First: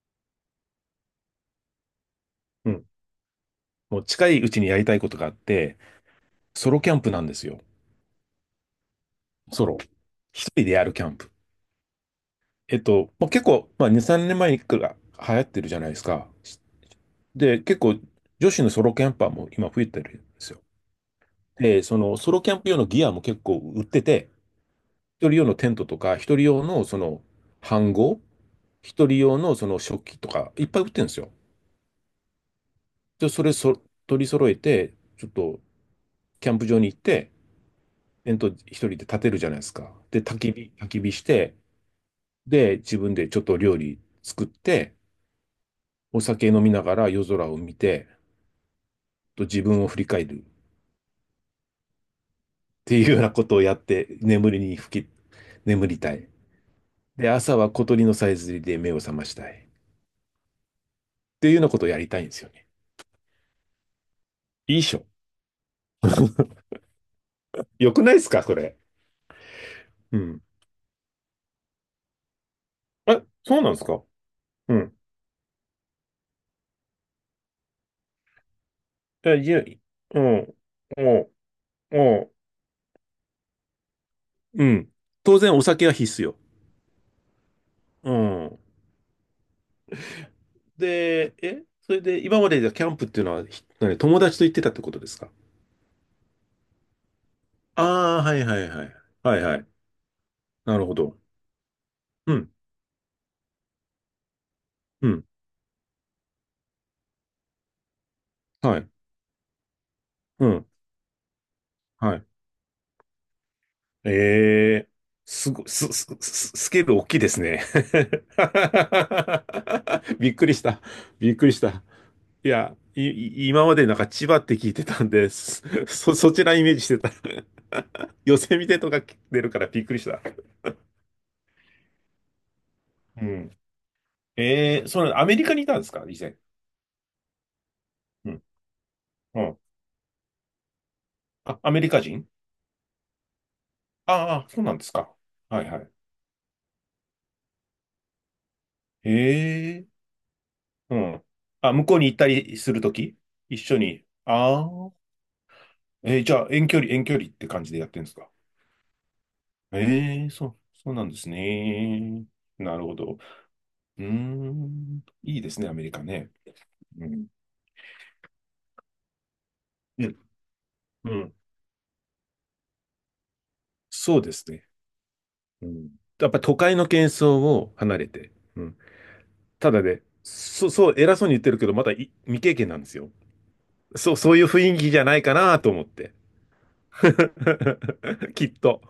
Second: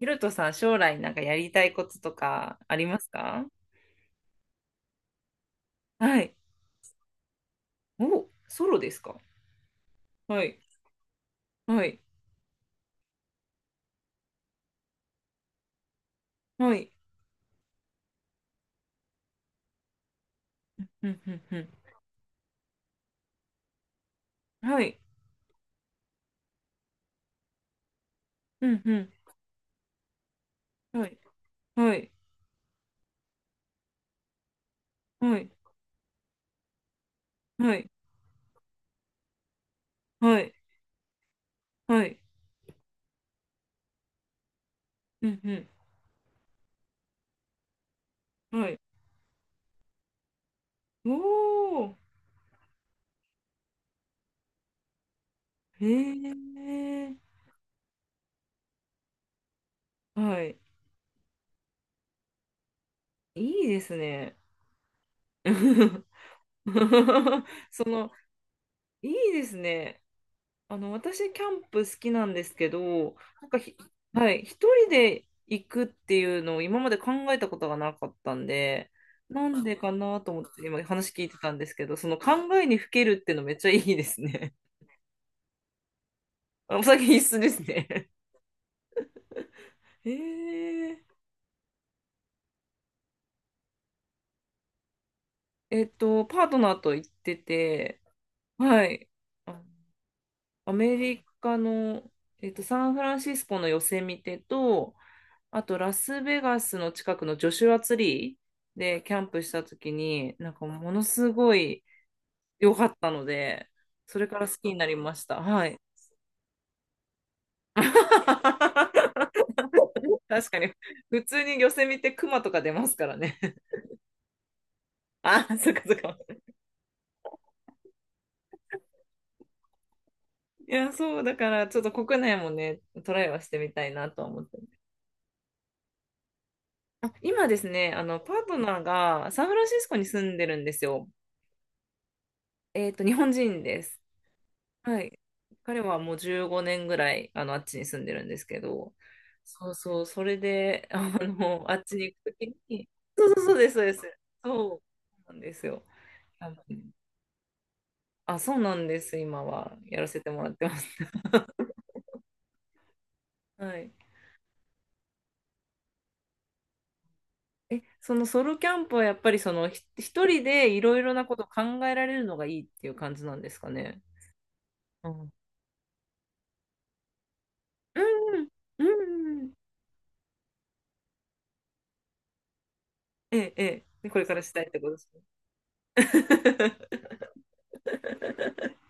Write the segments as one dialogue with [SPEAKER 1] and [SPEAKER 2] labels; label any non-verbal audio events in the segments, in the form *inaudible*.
[SPEAKER 1] ヒロトさん、将来なんかやりたいこととか
[SPEAKER 2] う
[SPEAKER 1] あり
[SPEAKER 2] ん。
[SPEAKER 1] ますか？
[SPEAKER 2] もう近いうちにやりたいことがあって、
[SPEAKER 1] はい。
[SPEAKER 2] ソロキャンプなんですよ。
[SPEAKER 1] お、ソロですか？
[SPEAKER 2] ソロ。
[SPEAKER 1] は
[SPEAKER 2] 一
[SPEAKER 1] い。
[SPEAKER 2] 人でやるキャンプ。
[SPEAKER 1] はい。
[SPEAKER 2] もう結構、まあ、2、3年前にさんねんまえから流行ってるじゃないですか。
[SPEAKER 1] はい。
[SPEAKER 2] で、結構、女子のソロキャンパーも今増えてるんですよ。
[SPEAKER 1] うん、うん、うん。
[SPEAKER 2] で、そのソロキャンプ用のギアも結構売ってて、
[SPEAKER 1] はい。
[SPEAKER 2] 一人用のテントとか、一人用の飯盒、
[SPEAKER 1] うん、う
[SPEAKER 2] 一
[SPEAKER 1] ん。
[SPEAKER 2] 人用のその食器とか、いっぱい売ってる
[SPEAKER 1] は
[SPEAKER 2] んで
[SPEAKER 1] い。
[SPEAKER 2] すよ。
[SPEAKER 1] はい。
[SPEAKER 2] で、それそ取り揃えて、ちょっ
[SPEAKER 1] はい。
[SPEAKER 2] と、キャンプ場に行って、
[SPEAKER 1] はい。
[SPEAKER 2] 煙突一人で立てるじゃないですか。で、焚
[SPEAKER 1] は
[SPEAKER 2] き
[SPEAKER 1] い。
[SPEAKER 2] 火、焚き火して、
[SPEAKER 1] はい。
[SPEAKER 2] で、自分でちょっと料理作って、
[SPEAKER 1] うん、う
[SPEAKER 2] お酒飲みながら夜空を見て、
[SPEAKER 1] ん。はい。
[SPEAKER 2] と自分を振り返るっ
[SPEAKER 1] おー。
[SPEAKER 2] ていうようなことをやって、眠りに吹き、
[SPEAKER 1] へ
[SPEAKER 2] 眠りたい。
[SPEAKER 1] え。
[SPEAKER 2] で、朝は小鳥のさえずりで目を覚ましたい、っ
[SPEAKER 1] はい。
[SPEAKER 2] ていうようなことをやりたいんですよね。
[SPEAKER 1] いいですね。
[SPEAKER 2] いいっしょ。
[SPEAKER 1] *laughs* そ
[SPEAKER 2] よく
[SPEAKER 1] の、
[SPEAKER 2] ないですか、それ。
[SPEAKER 1] いいですね。
[SPEAKER 2] うん。
[SPEAKER 1] 私、キャンプ好きなんですけど、
[SPEAKER 2] あ、
[SPEAKER 1] なんか
[SPEAKER 2] そうなんですか。
[SPEAKER 1] はい、一
[SPEAKER 2] う
[SPEAKER 1] 人
[SPEAKER 2] ん。
[SPEAKER 1] で行くっていうのを今まで考えたことがなかったんで、
[SPEAKER 2] え、い
[SPEAKER 1] な
[SPEAKER 2] や、
[SPEAKER 1] んでかな
[SPEAKER 2] う
[SPEAKER 1] と思っ
[SPEAKER 2] ん、
[SPEAKER 1] て今
[SPEAKER 2] う
[SPEAKER 1] 話聞い
[SPEAKER 2] ん、
[SPEAKER 1] てたんですけど、その
[SPEAKER 2] うん。
[SPEAKER 1] 考えにふけるっていうのめっちゃいいですね。
[SPEAKER 2] うん、当然お酒は必須よ。
[SPEAKER 1] *laughs* お酒必須ですね。
[SPEAKER 2] うん。
[SPEAKER 1] *laughs* へえ。
[SPEAKER 2] で、それで今までじゃキャンプっていうのは、何友達と行ってたってことですか？
[SPEAKER 1] パートナーと行ってて、
[SPEAKER 2] ああー、はいはいは
[SPEAKER 1] は
[SPEAKER 2] い。
[SPEAKER 1] い、
[SPEAKER 2] はいは
[SPEAKER 1] あ
[SPEAKER 2] い。
[SPEAKER 1] ア
[SPEAKER 2] なるほ
[SPEAKER 1] メ
[SPEAKER 2] ど。
[SPEAKER 1] リカの、
[SPEAKER 2] うん、
[SPEAKER 1] サンフランシスコのヨセミテと、
[SPEAKER 2] うん、
[SPEAKER 1] あと、ラスベガスの近くのジョシュアツリ
[SPEAKER 2] は
[SPEAKER 1] ー
[SPEAKER 2] い、
[SPEAKER 1] でキャンプした時に、
[SPEAKER 2] う
[SPEAKER 1] なんか
[SPEAKER 2] ん、
[SPEAKER 1] ものすごい
[SPEAKER 2] はい。
[SPEAKER 1] 良かったので、
[SPEAKER 2] え
[SPEAKER 1] それから好きにな
[SPEAKER 2] えー、
[SPEAKER 1] りました。
[SPEAKER 2] す
[SPEAKER 1] は
[SPEAKER 2] ご、
[SPEAKER 1] い。
[SPEAKER 2] す、す、すスケール大きいですね。*laughs*
[SPEAKER 1] *laughs*
[SPEAKER 2] びっく
[SPEAKER 1] 確
[SPEAKER 2] り
[SPEAKER 1] か
[SPEAKER 2] し
[SPEAKER 1] に、
[SPEAKER 2] た。
[SPEAKER 1] 普
[SPEAKER 2] びっ
[SPEAKER 1] 通
[SPEAKER 2] くり
[SPEAKER 1] に
[SPEAKER 2] し
[SPEAKER 1] 寄
[SPEAKER 2] た。
[SPEAKER 1] せ見てクマ
[SPEAKER 2] い
[SPEAKER 1] とか出
[SPEAKER 2] や、
[SPEAKER 1] ますからね。
[SPEAKER 2] 今
[SPEAKER 1] *laughs*
[SPEAKER 2] までなんか千葉って聞いてたんで
[SPEAKER 1] あ、
[SPEAKER 2] す。
[SPEAKER 1] そっかそっ
[SPEAKER 2] *laughs*
[SPEAKER 1] か。
[SPEAKER 2] そちらイメージしてた。*laughs* ヨセミテとか出るからびっくりした。
[SPEAKER 1] いや、そう、だから、ちょっと国内もね、トラ
[SPEAKER 2] う
[SPEAKER 1] イはして
[SPEAKER 2] ん。
[SPEAKER 1] みたいなとは思ってま
[SPEAKER 2] え
[SPEAKER 1] す。
[SPEAKER 2] えー、アメリカにいたんですか以前？
[SPEAKER 1] あ、今ですね、パートナーが
[SPEAKER 2] う
[SPEAKER 1] サンフ
[SPEAKER 2] ん。
[SPEAKER 1] ランシスコに住んでるんですよ。
[SPEAKER 2] あ、アメリカ人？
[SPEAKER 1] 日本人です。
[SPEAKER 2] ああ、そうなんです
[SPEAKER 1] は
[SPEAKER 2] か。
[SPEAKER 1] い。
[SPEAKER 2] はいは
[SPEAKER 1] 彼
[SPEAKER 2] い。
[SPEAKER 1] はもう15年ぐらい、あっちに住んでるんですけど、
[SPEAKER 2] へ
[SPEAKER 1] そう
[SPEAKER 2] え、
[SPEAKER 1] そう、それで、
[SPEAKER 2] うん。
[SPEAKER 1] *laughs*
[SPEAKER 2] あ、
[SPEAKER 1] あっ
[SPEAKER 2] 向
[SPEAKER 1] ち
[SPEAKER 2] こう
[SPEAKER 1] に
[SPEAKER 2] に行
[SPEAKER 1] 行
[SPEAKER 2] った
[SPEAKER 1] くと
[SPEAKER 2] り
[SPEAKER 1] き
[SPEAKER 2] する
[SPEAKER 1] に、
[SPEAKER 2] とき
[SPEAKER 1] そうそうそう
[SPEAKER 2] 一
[SPEAKER 1] です、
[SPEAKER 2] 緒
[SPEAKER 1] そうです。
[SPEAKER 2] に。
[SPEAKER 1] そう、
[SPEAKER 2] あ
[SPEAKER 1] そ
[SPEAKER 2] あ、
[SPEAKER 1] うなんですよ。
[SPEAKER 2] じゃあ
[SPEAKER 1] 多
[SPEAKER 2] 遠距
[SPEAKER 1] 分、
[SPEAKER 2] 離、遠距離って感じでやってるんですか？
[SPEAKER 1] あ、そうなんです、今は、やらせ
[SPEAKER 2] え
[SPEAKER 1] て
[SPEAKER 2] え、
[SPEAKER 1] も
[SPEAKER 2] そ
[SPEAKER 1] らっ
[SPEAKER 2] う、
[SPEAKER 1] てます。
[SPEAKER 2] そうなんで
[SPEAKER 1] *laughs*
[SPEAKER 2] すね。なるほど。う
[SPEAKER 1] はい。
[SPEAKER 2] ーん、いいですね、アメリカね。うん。
[SPEAKER 1] え、そのソロキャンプはやっぱり
[SPEAKER 2] うん、
[SPEAKER 1] 一人でいろいろ
[SPEAKER 2] う
[SPEAKER 1] な
[SPEAKER 2] ん、
[SPEAKER 1] ことを考えられるのがいいっていう感じなんですかね？
[SPEAKER 2] そうですね。
[SPEAKER 1] うん。
[SPEAKER 2] うん。やっぱ都会の喧騒を離
[SPEAKER 1] う
[SPEAKER 2] れて。
[SPEAKER 1] ん、
[SPEAKER 2] うん。
[SPEAKER 1] うん、うん。
[SPEAKER 2] ただね、そう、そう、偉そうに言ってるけど、まだ未経験なんですよ。
[SPEAKER 1] ええ、ええ。
[SPEAKER 2] そう、
[SPEAKER 1] これ
[SPEAKER 2] そ
[SPEAKER 1] か
[SPEAKER 2] うい
[SPEAKER 1] ら
[SPEAKER 2] う
[SPEAKER 1] したいっ
[SPEAKER 2] 雰囲
[SPEAKER 1] てこ
[SPEAKER 2] 気
[SPEAKER 1] とで
[SPEAKER 2] じゃ
[SPEAKER 1] す
[SPEAKER 2] な
[SPEAKER 1] ね。
[SPEAKER 2] いかなと思って。
[SPEAKER 1] *laughs*
[SPEAKER 2] *laughs* きっと。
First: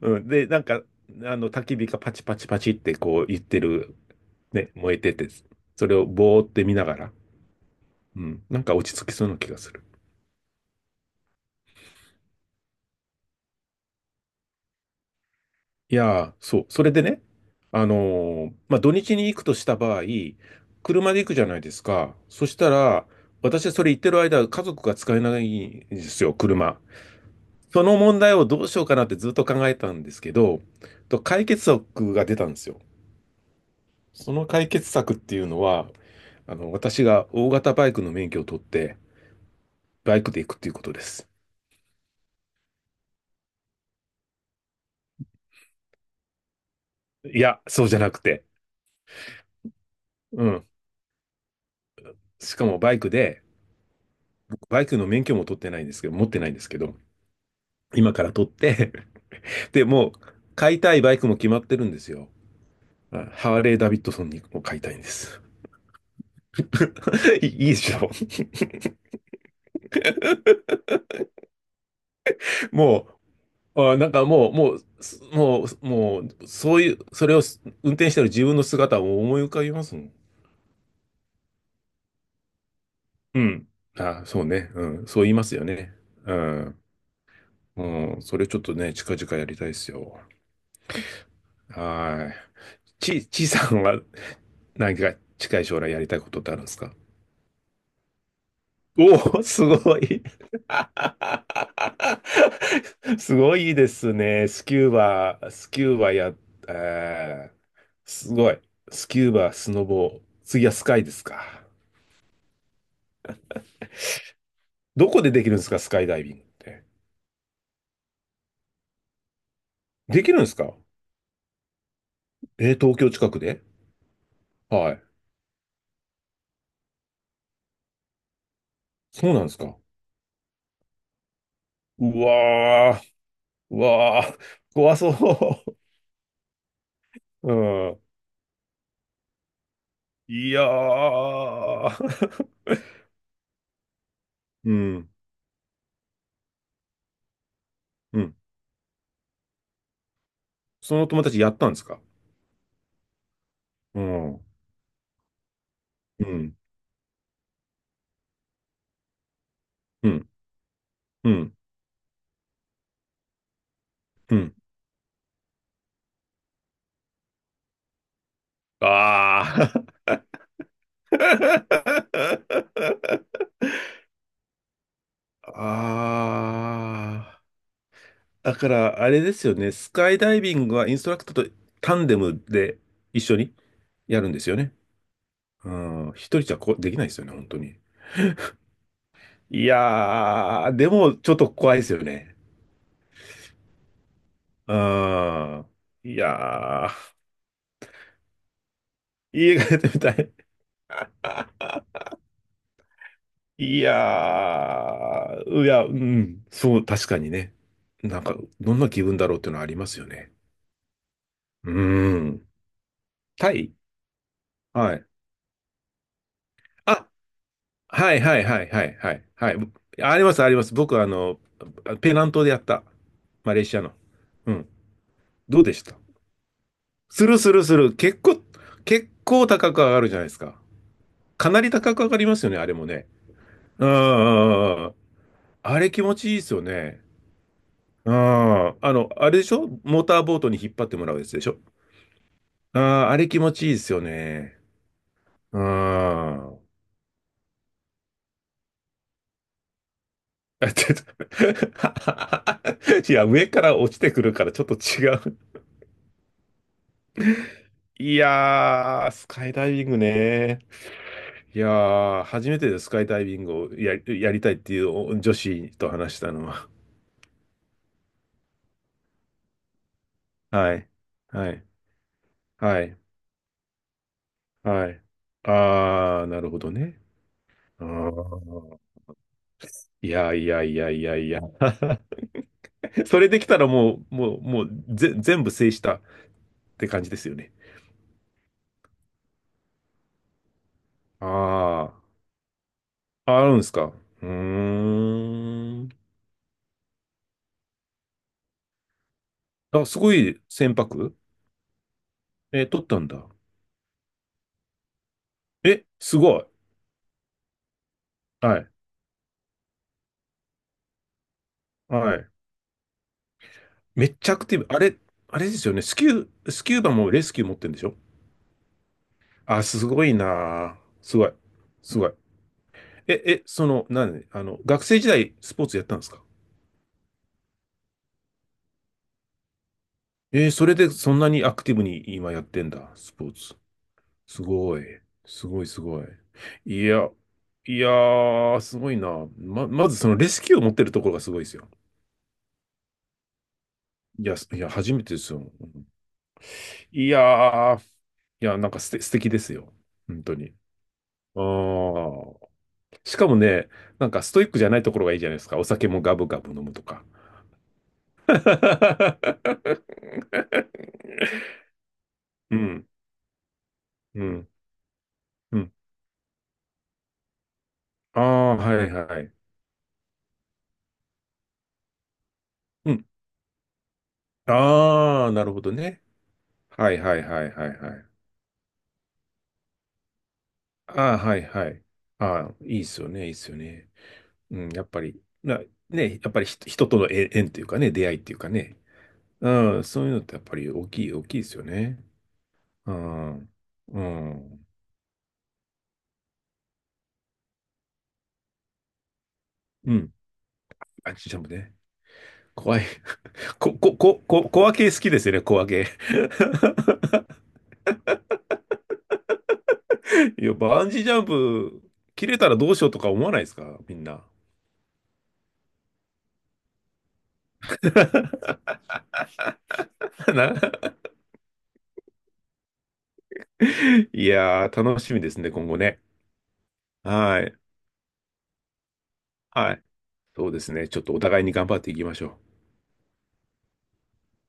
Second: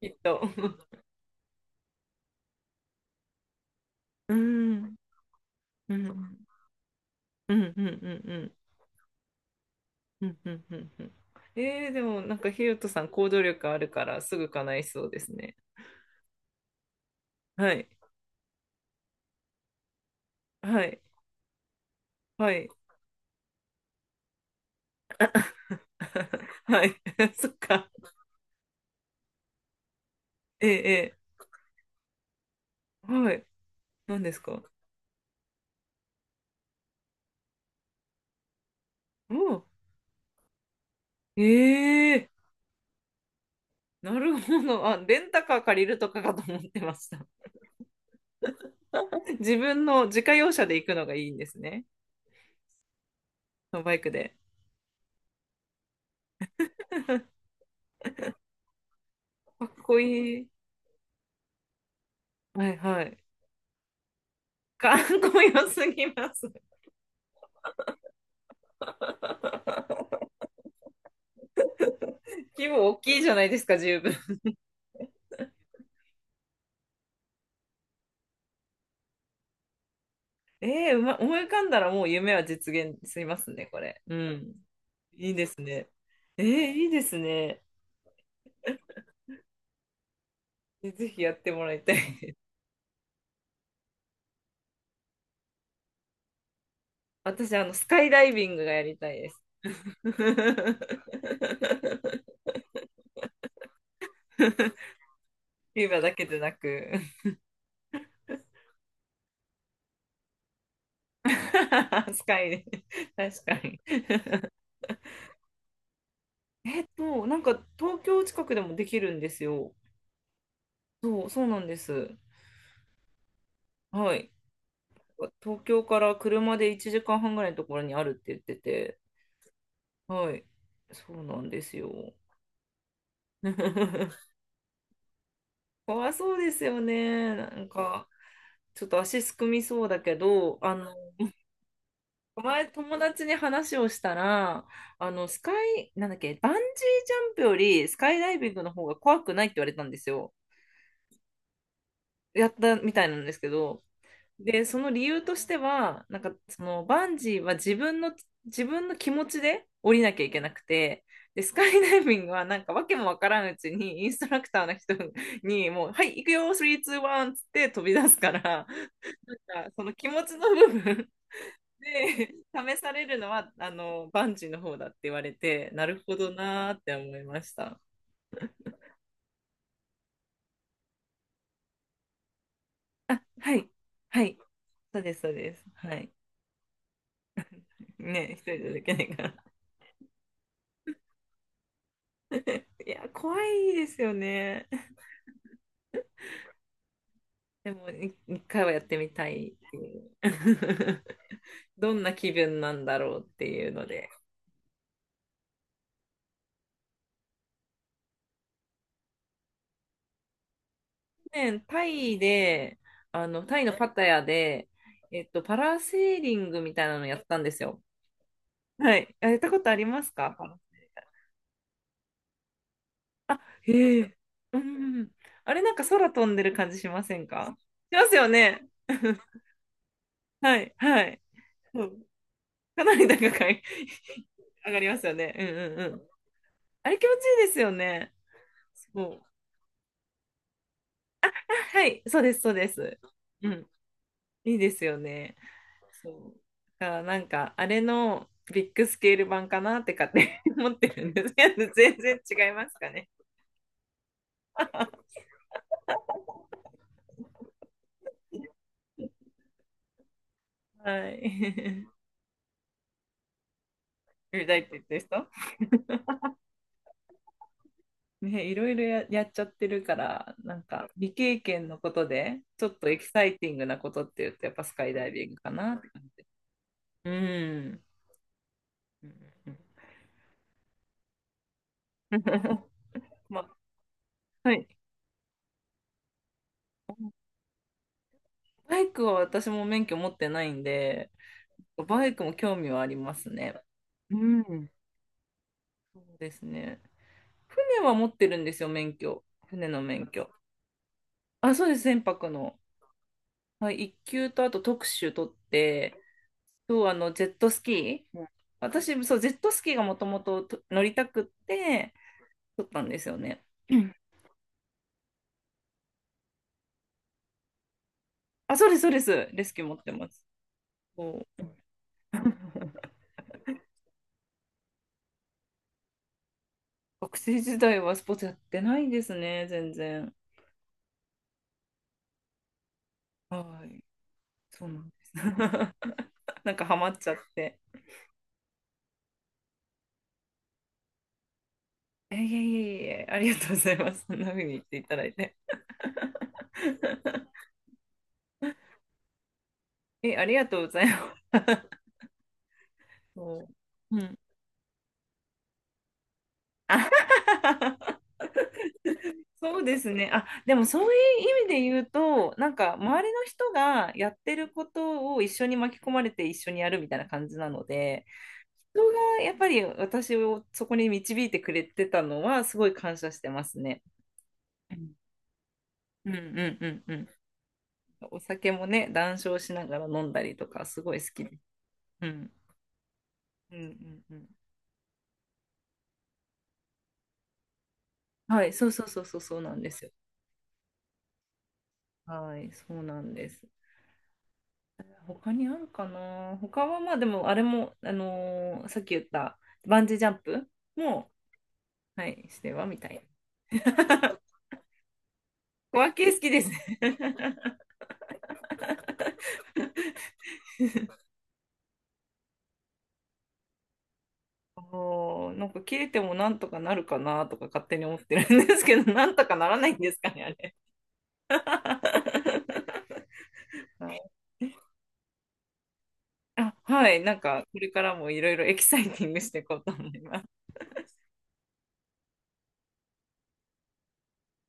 [SPEAKER 1] きっ
[SPEAKER 2] うん、
[SPEAKER 1] と。
[SPEAKER 2] で、なんか、焚き火がパチパチパチってこう言ってる、
[SPEAKER 1] う
[SPEAKER 2] ね、
[SPEAKER 1] ん、
[SPEAKER 2] 燃えてて、そ
[SPEAKER 1] う
[SPEAKER 2] れをぼー
[SPEAKER 1] ん。
[SPEAKER 2] って見ながら、
[SPEAKER 1] うんうんう
[SPEAKER 2] うん、
[SPEAKER 1] ん
[SPEAKER 2] なんか落ち着きそうな気がする。
[SPEAKER 1] うんうんうんうんうん。でもなんかひよとさん行動力あるからすぐ叶いそうですね。
[SPEAKER 2] いやー、そう、それでね、
[SPEAKER 1] は
[SPEAKER 2] あ
[SPEAKER 1] い
[SPEAKER 2] のまあ、土日に行くとした場合、
[SPEAKER 1] はい
[SPEAKER 2] 車で行くじゃないですか。そ
[SPEAKER 1] は
[SPEAKER 2] し
[SPEAKER 1] い
[SPEAKER 2] たら、私それ行ってる間、家族が使えないんですよ、
[SPEAKER 1] *laughs*
[SPEAKER 2] 車。
[SPEAKER 1] はい *laughs* そっ
[SPEAKER 2] そ
[SPEAKER 1] か。
[SPEAKER 2] の問題をどうしようかなってずっと考えたんですけど、
[SPEAKER 1] ええ
[SPEAKER 2] と解決策が出たんですよ。
[SPEAKER 1] ええはい。何で
[SPEAKER 2] そ
[SPEAKER 1] す
[SPEAKER 2] の
[SPEAKER 1] か？
[SPEAKER 2] 解決策っていうのは、私が大型バイクの免許を取って、
[SPEAKER 1] おう。
[SPEAKER 2] バイクで行くっていうことです。
[SPEAKER 1] ええ。なるほど。あ、レンタカー借りるとかかと思ってました。
[SPEAKER 2] いや、そうじゃなくて、
[SPEAKER 1] *laughs* 自分の自家
[SPEAKER 2] う
[SPEAKER 1] 用車
[SPEAKER 2] ん。
[SPEAKER 1] で行くのがいいんですね。
[SPEAKER 2] しかもバイクで、
[SPEAKER 1] バイクで。
[SPEAKER 2] 僕バイクの免許も取ってないんですけど、持ってないんですけど、今から取って
[SPEAKER 1] かっ
[SPEAKER 2] *laughs* で、
[SPEAKER 1] こ
[SPEAKER 2] もう、
[SPEAKER 1] いい。
[SPEAKER 2] 買いたいバイクも決まってるんですよ。
[SPEAKER 1] はいはい。
[SPEAKER 2] あ、ハーレー・ダビッドソンにも買いた
[SPEAKER 1] か
[SPEAKER 2] い
[SPEAKER 1] っ
[SPEAKER 2] んで
[SPEAKER 1] こ
[SPEAKER 2] す。
[SPEAKER 1] よすぎます。*laughs*
[SPEAKER 2] *laughs* いいいでしょ。
[SPEAKER 1] 規模大
[SPEAKER 2] も
[SPEAKER 1] きいじゃないですか、
[SPEAKER 2] う、あ、
[SPEAKER 1] 十
[SPEAKER 2] なん
[SPEAKER 1] 分。
[SPEAKER 2] かもう、もう、すもう、もう、そういう、それを運転してる自分の姿を思い浮かびますもん。
[SPEAKER 1] ええ。思い浮かんだらもう夢は実現しま
[SPEAKER 2] う
[SPEAKER 1] すね、
[SPEAKER 2] ん。
[SPEAKER 1] これ。う
[SPEAKER 2] あ、そう
[SPEAKER 1] ん。
[SPEAKER 2] ね。うん。そう
[SPEAKER 1] い
[SPEAKER 2] 言
[SPEAKER 1] い
[SPEAKER 2] いま
[SPEAKER 1] で
[SPEAKER 2] す
[SPEAKER 1] す
[SPEAKER 2] よ
[SPEAKER 1] ね。
[SPEAKER 2] ね。う
[SPEAKER 1] ええ。
[SPEAKER 2] ん。
[SPEAKER 1] いいですね。
[SPEAKER 2] うん。それちょっとね、近々やりたいですよ。
[SPEAKER 1] え、ぜひやってもらいたい
[SPEAKER 2] は
[SPEAKER 1] です。
[SPEAKER 2] い。ちいさんは *laughs* 何か近い将来やりたいことってあるんですか？
[SPEAKER 1] 私、スカイダイビングがやりたいで
[SPEAKER 2] お
[SPEAKER 1] す。
[SPEAKER 2] お、すごい。
[SPEAKER 1] *laughs*
[SPEAKER 2] *laughs* すごいですね。スキューバ、スキ
[SPEAKER 1] ビー
[SPEAKER 2] ュ
[SPEAKER 1] バ
[SPEAKER 2] ー
[SPEAKER 1] ーだ
[SPEAKER 2] バ
[SPEAKER 1] け
[SPEAKER 2] や、
[SPEAKER 1] でなく、
[SPEAKER 2] えー、すごい。スキューバ、スノボー。次はスカイですか？
[SPEAKER 1] *laughs* スカイで。確かに。
[SPEAKER 2] どこでできるんですか、スカイダイビングって？
[SPEAKER 1] なんか、東京近くでもできるんですよ。
[SPEAKER 2] できるんですか？
[SPEAKER 1] そう、そうなんです。
[SPEAKER 2] 東京近くで？
[SPEAKER 1] はい。
[SPEAKER 2] はい。
[SPEAKER 1] 東京から車で1時間半ぐらいのところにあるって言ってて、
[SPEAKER 2] そうなんですか。
[SPEAKER 1] はい。そうなんですよ。
[SPEAKER 2] うわー、うわ
[SPEAKER 1] *laughs*
[SPEAKER 2] ー、怖そ
[SPEAKER 1] かわいそうですよね。
[SPEAKER 2] う。
[SPEAKER 1] なん
[SPEAKER 2] うん。
[SPEAKER 1] か、ちょっと足すくみそうだけ
[SPEAKER 2] い
[SPEAKER 1] ど、
[SPEAKER 2] やー。
[SPEAKER 1] 前友
[SPEAKER 2] *laughs*
[SPEAKER 1] 達に話をしたら、
[SPEAKER 2] うん、
[SPEAKER 1] スカイ、なんだっけ、バンジージャンプよりスカイ
[SPEAKER 2] う
[SPEAKER 1] ダ
[SPEAKER 2] ん。
[SPEAKER 1] イビングの方が怖くないって言われたんですよ。
[SPEAKER 2] その友達やったんですか？
[SPEAKER 1] やったみたいなんですけど、
[SPEAKER 2] うん、うん、
[SPEAKER 1] で、その理由としては、なんか
[SPEAKER 2] う
[SPEAKER 1] そのバンジーは自分の気持ちで降りなきゃ
[SPEAKER 2] ん、
[SPEAKER 1] いけなくて、
[SPEAKER 2] う
[SPEAKER 1] で、ス
[SPEAKER 2] ん、
[SPEAKER 1] カイダイビングはなんかわけもわからんうちにインスト
[SPEAKER 2] う
[SPEAKER 1] ラク
[SPEAKER 2] ん。
[SPEAKER 1] ターの人にもう、はい、行くよ、スリー、ツー、ワンっつって飛び出すから、
[SPEAKER 2] あ
[SPEAKER 1] なんかその
[SPEAKER 2] ー。
[SPEAKER 1] 気持ちの部分で *laughs* 試されるの
[SPEAKER 2] *laughs*
[SPEAKER 1] は、バンジーの方だって言われて、なるほどなーって思いま
[SPEAKER 2] あ
[SPEAKER 1] した。
[SPEAKER 2] ー。だから、あれですよね。スカイダイビングはインストラクターとタンデムで一
[SPEAKER 1] あ、
[SPEAKER 2] 緒に
[SPEAKER 1] はい、
[SPEAKER 2] や
[SPEAKER 1] は
[SPEAKER 2] るん
[SPEAKER 1] い、
[SPEAKER 2] ですよね。
[SPEAKER 1] そうです、そうです。
[SPEAKER 2] う
[SPEAKER 1] は
[SPEAKER 2] ん。
[SPEAKER 1] い。
[SPEAKER 2] 一人じゃこうできないですよね、本当に。
[SPEAKER 1] ね、一人じゃできないから。
[SPEAKER 2] いやー、でもちょっと怖いですよね。
[SPEAKER 1] いや、怖いですよね。
[SPEAKER 2] うーん。いやー、
[SPEAKER 1] でも、1回はやってみたいっ
[SPEAKER 2] 家帰
[SPEAKER 1] て
[SPEAKER 2] って
[SPEAKER 1] い
[SPEAKER 2] みた
[SPEAKER 1] う。
[SPEAKER 2] い。
[SPEAKER 1] *laughs* どんな気分なんだろうっていう
[SPEAKER 2] い
[SPEAKER 1] ので。
[SPEAKER 2] やー、いや、うん、そう、確かにね。なんか、どんな気分だろうっていうのはありますよね。
[SPEAKER 1] 去年、
[SPEAKER 2] う
[SPEAKER 1] タ
[SPEAKER 2] ー
[SPEAKER 1] イ
[SPEAKER 2] ん。
[SPEAKER 1] で、
[SPEAKER 2] タ
[SPEAKER 1] タイの
[SPEAKER 2] イ。
[SPEAKER 1] パタヤで、
[SPEAKER 2] はい。
[SPEAKER 1] パラセーリングみたいなの
[SPEAKER 2] あ、
[SPEAKER 1] やったんですよ。
[SPEAKER 2] はいはいはいは
[SPEAKER 1] は
[SPEAKER 2] いは
[SPEAKER 1] い。
[SPEAKER 2] い。
[SPEAKER 1] あ、やった
[SPEAKER 2] はい。
[SPEAKER 1] ことあります
[SPEAKER 2] あり
[SPEAKER 1] か？
[SPEAKER 2] ますあります。僕、ペナントでやった。
[SPEAKER 1] あ、
[SPEAKER 2] マレーシアの。
[SPEAKER 1] へえ。
[SPEAKER 2] う
[SPEAKER 1] う
[SPEAKER 2] ん。
[SPEAKER 1] ん。あ
[SPEAKER 2] ど
[SPEAKER 1] れ
[SPEAKER 2] う
[SPEAKER 1] な
[SPEAKER 2] で
[SPEAKER 1] ん
[SPEAKER 2] し
[SPEAKER 1] か
[SPEAKER 2] た？
[SPEAKER 1] 空飛んでる感じしません
[SPEAKER 2] するす
[SPEAKER 1] か？
[SPEAKER 2] るする。
[SPEAKER 1] します
[SPEAKER 2] 結
[SPEAKER 1] よ
[SPEAKER 2] 構、
[SPEAKER 1] ね。
[SPEAKER 2] 結
[SPEAKER 1] *laughs*
[SPEAKER 2] 構高く上がるじゃないですか。
[SPEAKER 1] はい、はい。
[SPEAKER 2] かなり
[SPEAKER 1] そ
[SPEAKER 2] 高く
[SPEAKER 1] う。
[SPEAKER 2] 上がりますよね、あれ
[SPEAKER 1] か
[SPEAKER 2] も
[SPEAKER 1] な
[SPEAKER 2] ね。
[SPEAKER 1] り高い
[SPEAKER 2] うん、
[SPEAKER 1] *laughs* 上がりますよね。うんう
[SPEAKER 2] あ
[SPEAKER 1] ん
[SPEAKER 2] れ
[SPEAKER 1] う
[SPEAKER 2] 気
[SPEAKER 1] ん。
[SPEAKER 2] 持ちいいですよ
[SPEAKER 1] あれ
[SPEAKER 2] ね。
[SPEAKER 1] 気持ちいいですよ
[SPEAKER 2] う
[SPEAKER 1] ね。
[SPEAKER 2] ん。
[SPEAKER 1] そう。
[SPEAKER 2] あれでしょ？モーターボートに引っ張ってもらうやつでしょ？
[SPEAKER 1] はい、そうです、そうで
[SPEAKER 2] あ
[SPEAKER 1] す。
[SPEAKER 2] あ、あれ気
[SPEAKER 1] う
[SPEAKER 2] 持ち
[SPEAKER 1] ん、
[SPEAKER 2] いいですよ
[SPEAKER 1] い
[SPEAKER 2] ね。
[SPEAKER 1] いですよね。
[SPEAKER 2] うん。
[SPEAKER 1] そ
[SPEAKER 2] *laughs*
[SPEAKER 1] う。だからなんか、あれのビッグスケール版かなって勝手に *laughs* 思
[SPEAKER 2] あ、
[SPEAKER 1] って
[SPEAKER 2] ちょ
[SPEAKER 1] るんで
[SPEAKER 2] っ
[SPEAKER 1] すけど、全然違いますかね？
[SPEAKER 2] と *laughs* いや、上から落ちてくるからちょっと違う。いやー、スカイダイビングね。
[SPEAKER 1] は
[SPEAKER 2] いや
[SPEAKER 1] い。*laughs*
[SPEAKER 2] ー、初めてでスカイダイビングをや、やり
[SPEAKER 1] 見
[SPEAKER 2] たいっ
[SPEAKER 1] たいって
[SPEAKER 2] てい
[SPEAKER 1] 言ってる
[SPEAKER 2] う
[SPEAKER 1] 人
[SPEAKER 2] 女子と話したのは。
[SPEAKER 1] ね、いろいろやっちゃってるから、なん
[SPEAKER 2] は
[SPEAKER 1] か
[SPEAKER 2] い。
[SPEAKER 1] 未経
[SPEAKER 2] はい。
[SPEAKER 1] 験のことで、ちょっ
[SPEAKER 2] は
[SPEAKER 1] とエキ
[SPEAKER 2] い。
[SPEAKER 1] サイティングなことって言うと、やっぱスカ
[SPEAKER 2] は
[SPEAKER 1] イ
[SPEAKER 2] い。
[SPEAKER 1] ダイビングかなって感
[SPEAKER 2] あ
[SPEAKER 1] じ。
[SPEAKER 2] ー、なるほどね。
[SPEAKER 1] うん。
[SPEAKER 2] あー
[SPEAKER 1] うんう
[SPEAKER 2] いやいやいやいやいや。*laughs*
[SPEAKER 1] ん *laughs*
[SPEAKER 2] それ
[SPEAKER 1] ま
[SPEAKER 2] できたらもう、もう、
[SPEAKER 1] あ、は
[SPEAKER 2] も
[SPEAKER 1] い。
[SPEAKER 2] うぜ、全部制したって感じですよね。
[SPEAKER 1] バイクは私も免許持ってないんで、
[SPEAKER 2] あ
[SPEAKER 1] バイクも興味はあります
[SPEAKER 2] あ、あ
[SPEAKER 1] ね。
[SPEAKER 2] るんですか。
[SPEAKER 1] う
[SPEAKER 2] う
[SPEAKER 1] ん。
[SPEAKER 2] ーん。
[SPEAKER 1] そうですね。船は持ってるんですよ、免許。船の
[SPEAKER 2] あ、す
[SPEAKER 1] 免
[SPEAKER 2] ご
[SPEAKER 1] 許。
[SPEAKER 2] い船舶
[SPEAKER 1] あ、そうです、船舶の。
[SPEAKER 2] 取ったんだ。
[SPEAKER 1] はい、いっ級とあと特殊取っ
[SPEAKER 2] え、
[SPEAKER 1] て、
[SPEAKER 2] すごい。
[SPEAKER 1] そう、ジェットスキー。うん。
[SPEAKER 2] はい。
[SPEAKER 1] 私、そう、ジェットスキーがもともと乗りたくって、
[SPEAKER 2] はい。
[SPEAKER 1] 取ったんですよね。うん。
[SPEAKER 2] めっちゃアクティブ。あれですよね。スキューバもレスキュー持ってるんでしょ？
[SPEAKER 1] あ、そうです、そうです。レスキ
[SPEAKER 2] あ、
[SPEAKER 1] ュー持っ
[SPEAKER 2] す
[SPEAKER 1] て
[SPEAKER 2] ご
[SPEAKER 1] ま
[SPEAKER 2] い
[SPEAKER 1] す。
[SPEAKER 2] なあ。すご
[SPEAKER 1] そ
[SPEAKER 2] い。
[SPEAKER 1] う。
[SPEAKER 2] すごい。
[SPEAKER 1] *laughs*
[SPEAKER 2] なんで、学生時代スポーツやったんですか？
[SPEAKER 1] 学生時代はスポーツやってないですね、全然。
[SPEAKER 2] それでそんなにアクティブに今やってんだ、スポーツ。
[SPEAKER 1] はい。
[SPEAKER 2] す
[SPEAKER 1] そう
[SPEAKER 2] ご
[SPEAKER 1] な
[SPEAKER 2] い。
[SPEAKER 1] んです。
[SPEAKER 2] すごい、すごい。
[SPEAKER 1] *laughs* なんかハ
[SPEAKER 2] い
[SPEAKER 1] マっち
[SPEAKER 2] や、
[SPEAKER 1] ゃって。
[SPEAKER 2] いやー、すごいな。まずそのレスキューを持ってるところがすごいですよ。
[SPEAKER 1] えいえいえいえ、ありがとうございます。そん
[SPEAKER 2] い
[SPEAKER 1] な
[SPEAKER 2] や、
[SPEAKER 1] 風
[SPEAKER 2] す
[SPEAKER 1] に
[SPEAKER 2] い
[SPEAKER 1] 言っ
[SPEAKER 2] や、
[SPEAKER 1] てい
[SPEAKER 2] 初
[SPEAKER 1] た
[SPEAKER 2] め
[SPEAKER 1] だい
[SPEAKER 2] てです
[SPEAKER 1] て。
[SPEAKER 2] よ。うん、いやー、いや、なんか素敵ですよ。
[SPEAKER 1] え、
[SPEAKER 2] 本
[SPEAKER 1] あり
[SPEAKER 2] 当
[SPEAKER 1] が
[SPEAKER 2] に。
[SPEAKER 1] とうございます。
[SPEAKER 2] あ
[SPEAKER 1] *laughs*
[SPEAKER 2] あ、しかも
[SPEAKER 1] そ
[SPEAKER 2] ね、
[SPEAKER 1] う、う
[SPEAKER 2] なん
[SPEAKER 1] ん。
[SPEAKER 2] かストイックじゃないところがいいじゃないですか。お酒もガブガブ飲むと
[SPEAKER 1] あ
[SPEAKER 2] か。
[SPEAKER 1] *laughs* そうですね。あ、でもそういう
[SPEAKER 2] *laughs*
[SPEAKER 1] 意味で言うと、なん
[SPEAKER 2] う
[SPEAKER 1] か
[SPEAKER 2] ん、
[SPEAKER 1] 周りの人がやっ
[SPEAKER 2] う
[SPEAKER 1] てる
[SPEAKER 2] ん、
[SPEAKER 1] ことを一緒に
[SPEAKER 2] うん。
[SPEAKER 1] 巻き込まれて一緒にやるみたいな感じなので、
[SPEAKER 2] ああ、は
[SPEAKER 1] 人
[SPEAKER 2] いは
[SPEAKER 1] が
[SPEAKER 2] い。
[SPEAKER 1] やっぱり私をそこに導いてくれてたのはすごい
[SPEAKER 2] う
[SPEAKER 1] 感
[SPEAKER 2] ん。
[SPEAKER 1] 謝してますね。うん
[SPEAKER 2] ああ、なるほどね。
[SPEAKER 1] うんうんうん
[SPEAKER 2] は
[SPEAKER 1] う
[SPEAKER 2] い
[SPEAKER 1] ん。
[SPEAKER 2] はいはいはいはい。
[SPEAKER 1] お酒もね、談笑しながら飲んだりとかすごい好
[SPEAKER 2] ああ、
[SPEAKER 1] き
[SPEAKER 2] は
[SPEAKER 1] で。
[SPEAKER 2] いはい。
[SPEAKER 1] う
[SPEAKER 2] あ
[SPEAKER 1] ん。
[SPEAKER 2] あ、いいっすよね、いいっす
[SPEAKER 1] う
[SPEAKER 2] よ
[SPEAKER 1] んう
[SPEAKER 2] ね。
[SPEAKER 1] んうん。
[SPEAKER 2] うん、やっぱり、ね、やっぱり人との縁というかね、出会いっていう
[SPEAKER 1] は
[SPEAKER 2] か
[SPEAKER 1] い、そう
[SPEAKER 2] ね。
[SPEAKER 1] そうそうそうそうなんで
[SPEAKER 2] う
[SPEAKER 1] す
[SPEAKER 2] ん、
[SPEAKER 1] よ。
[SPEAKER 2] そういうのってやっぱり大きい、大きいですよね。
[SPEAKER 1] はい、そう
[SPEAKER 2] う
[SPEAKER 1] なんです。
[SPEAKER 2] ん、うん、
[SPEAKER 1] 他にあるかな？他はまあでもあれも、さっき言ったバン
[SPEAKER 2] う
[SPEAKER 1] ジージャ
[SPEAKER 2] ん。
[SPEAKER 1] ンプも、
[SPEAKER 2] あ、ちっちゃんもね。
[SPEAKER 1] はい、してはみ
[SPEAKER 2] 怖い。
[SPEAKER 1] たいな。
[SPEAKER 2] *laughs* こ、こ、こ、こ、小分け好きですよね、小
[SPEAKER 1] 小
[SPEAKER 2] 分け。
[SPEAKER 1] 分け好きですね。
[SPEAKER 2] *laughs* いや、バンジージャンプ、切れたらどうしようとか思わないですか、みんな？
[SPEAKER 1] *laughs* おー、なんか切れてもなんとかなるかなとか勝手に思ってるんで
[SPEAKER 2] *laughs*
[SPEAKER 1] すけど、*laughs* なんとかならないんですかね、あれ。
[SPEAKER 2] な
[SPEAKER 1] *laughs* はい、
[SPEAKER 2] いやー、楽しみですね、今後ね。
[SPEAKER 1] あ、はい、なん
[SPEAKER 2] は
[SPEAKER 1] かこ
[SPEAKER 2] い。
[SPEAKER 1] れからもいろいろエキサイティングしていこうと
[SPEAKER 2] はい。
[SPEAKER 1] 思います。
[SPEAKER 2] そうですね。ちょっとお互いに頑張っていきましょう。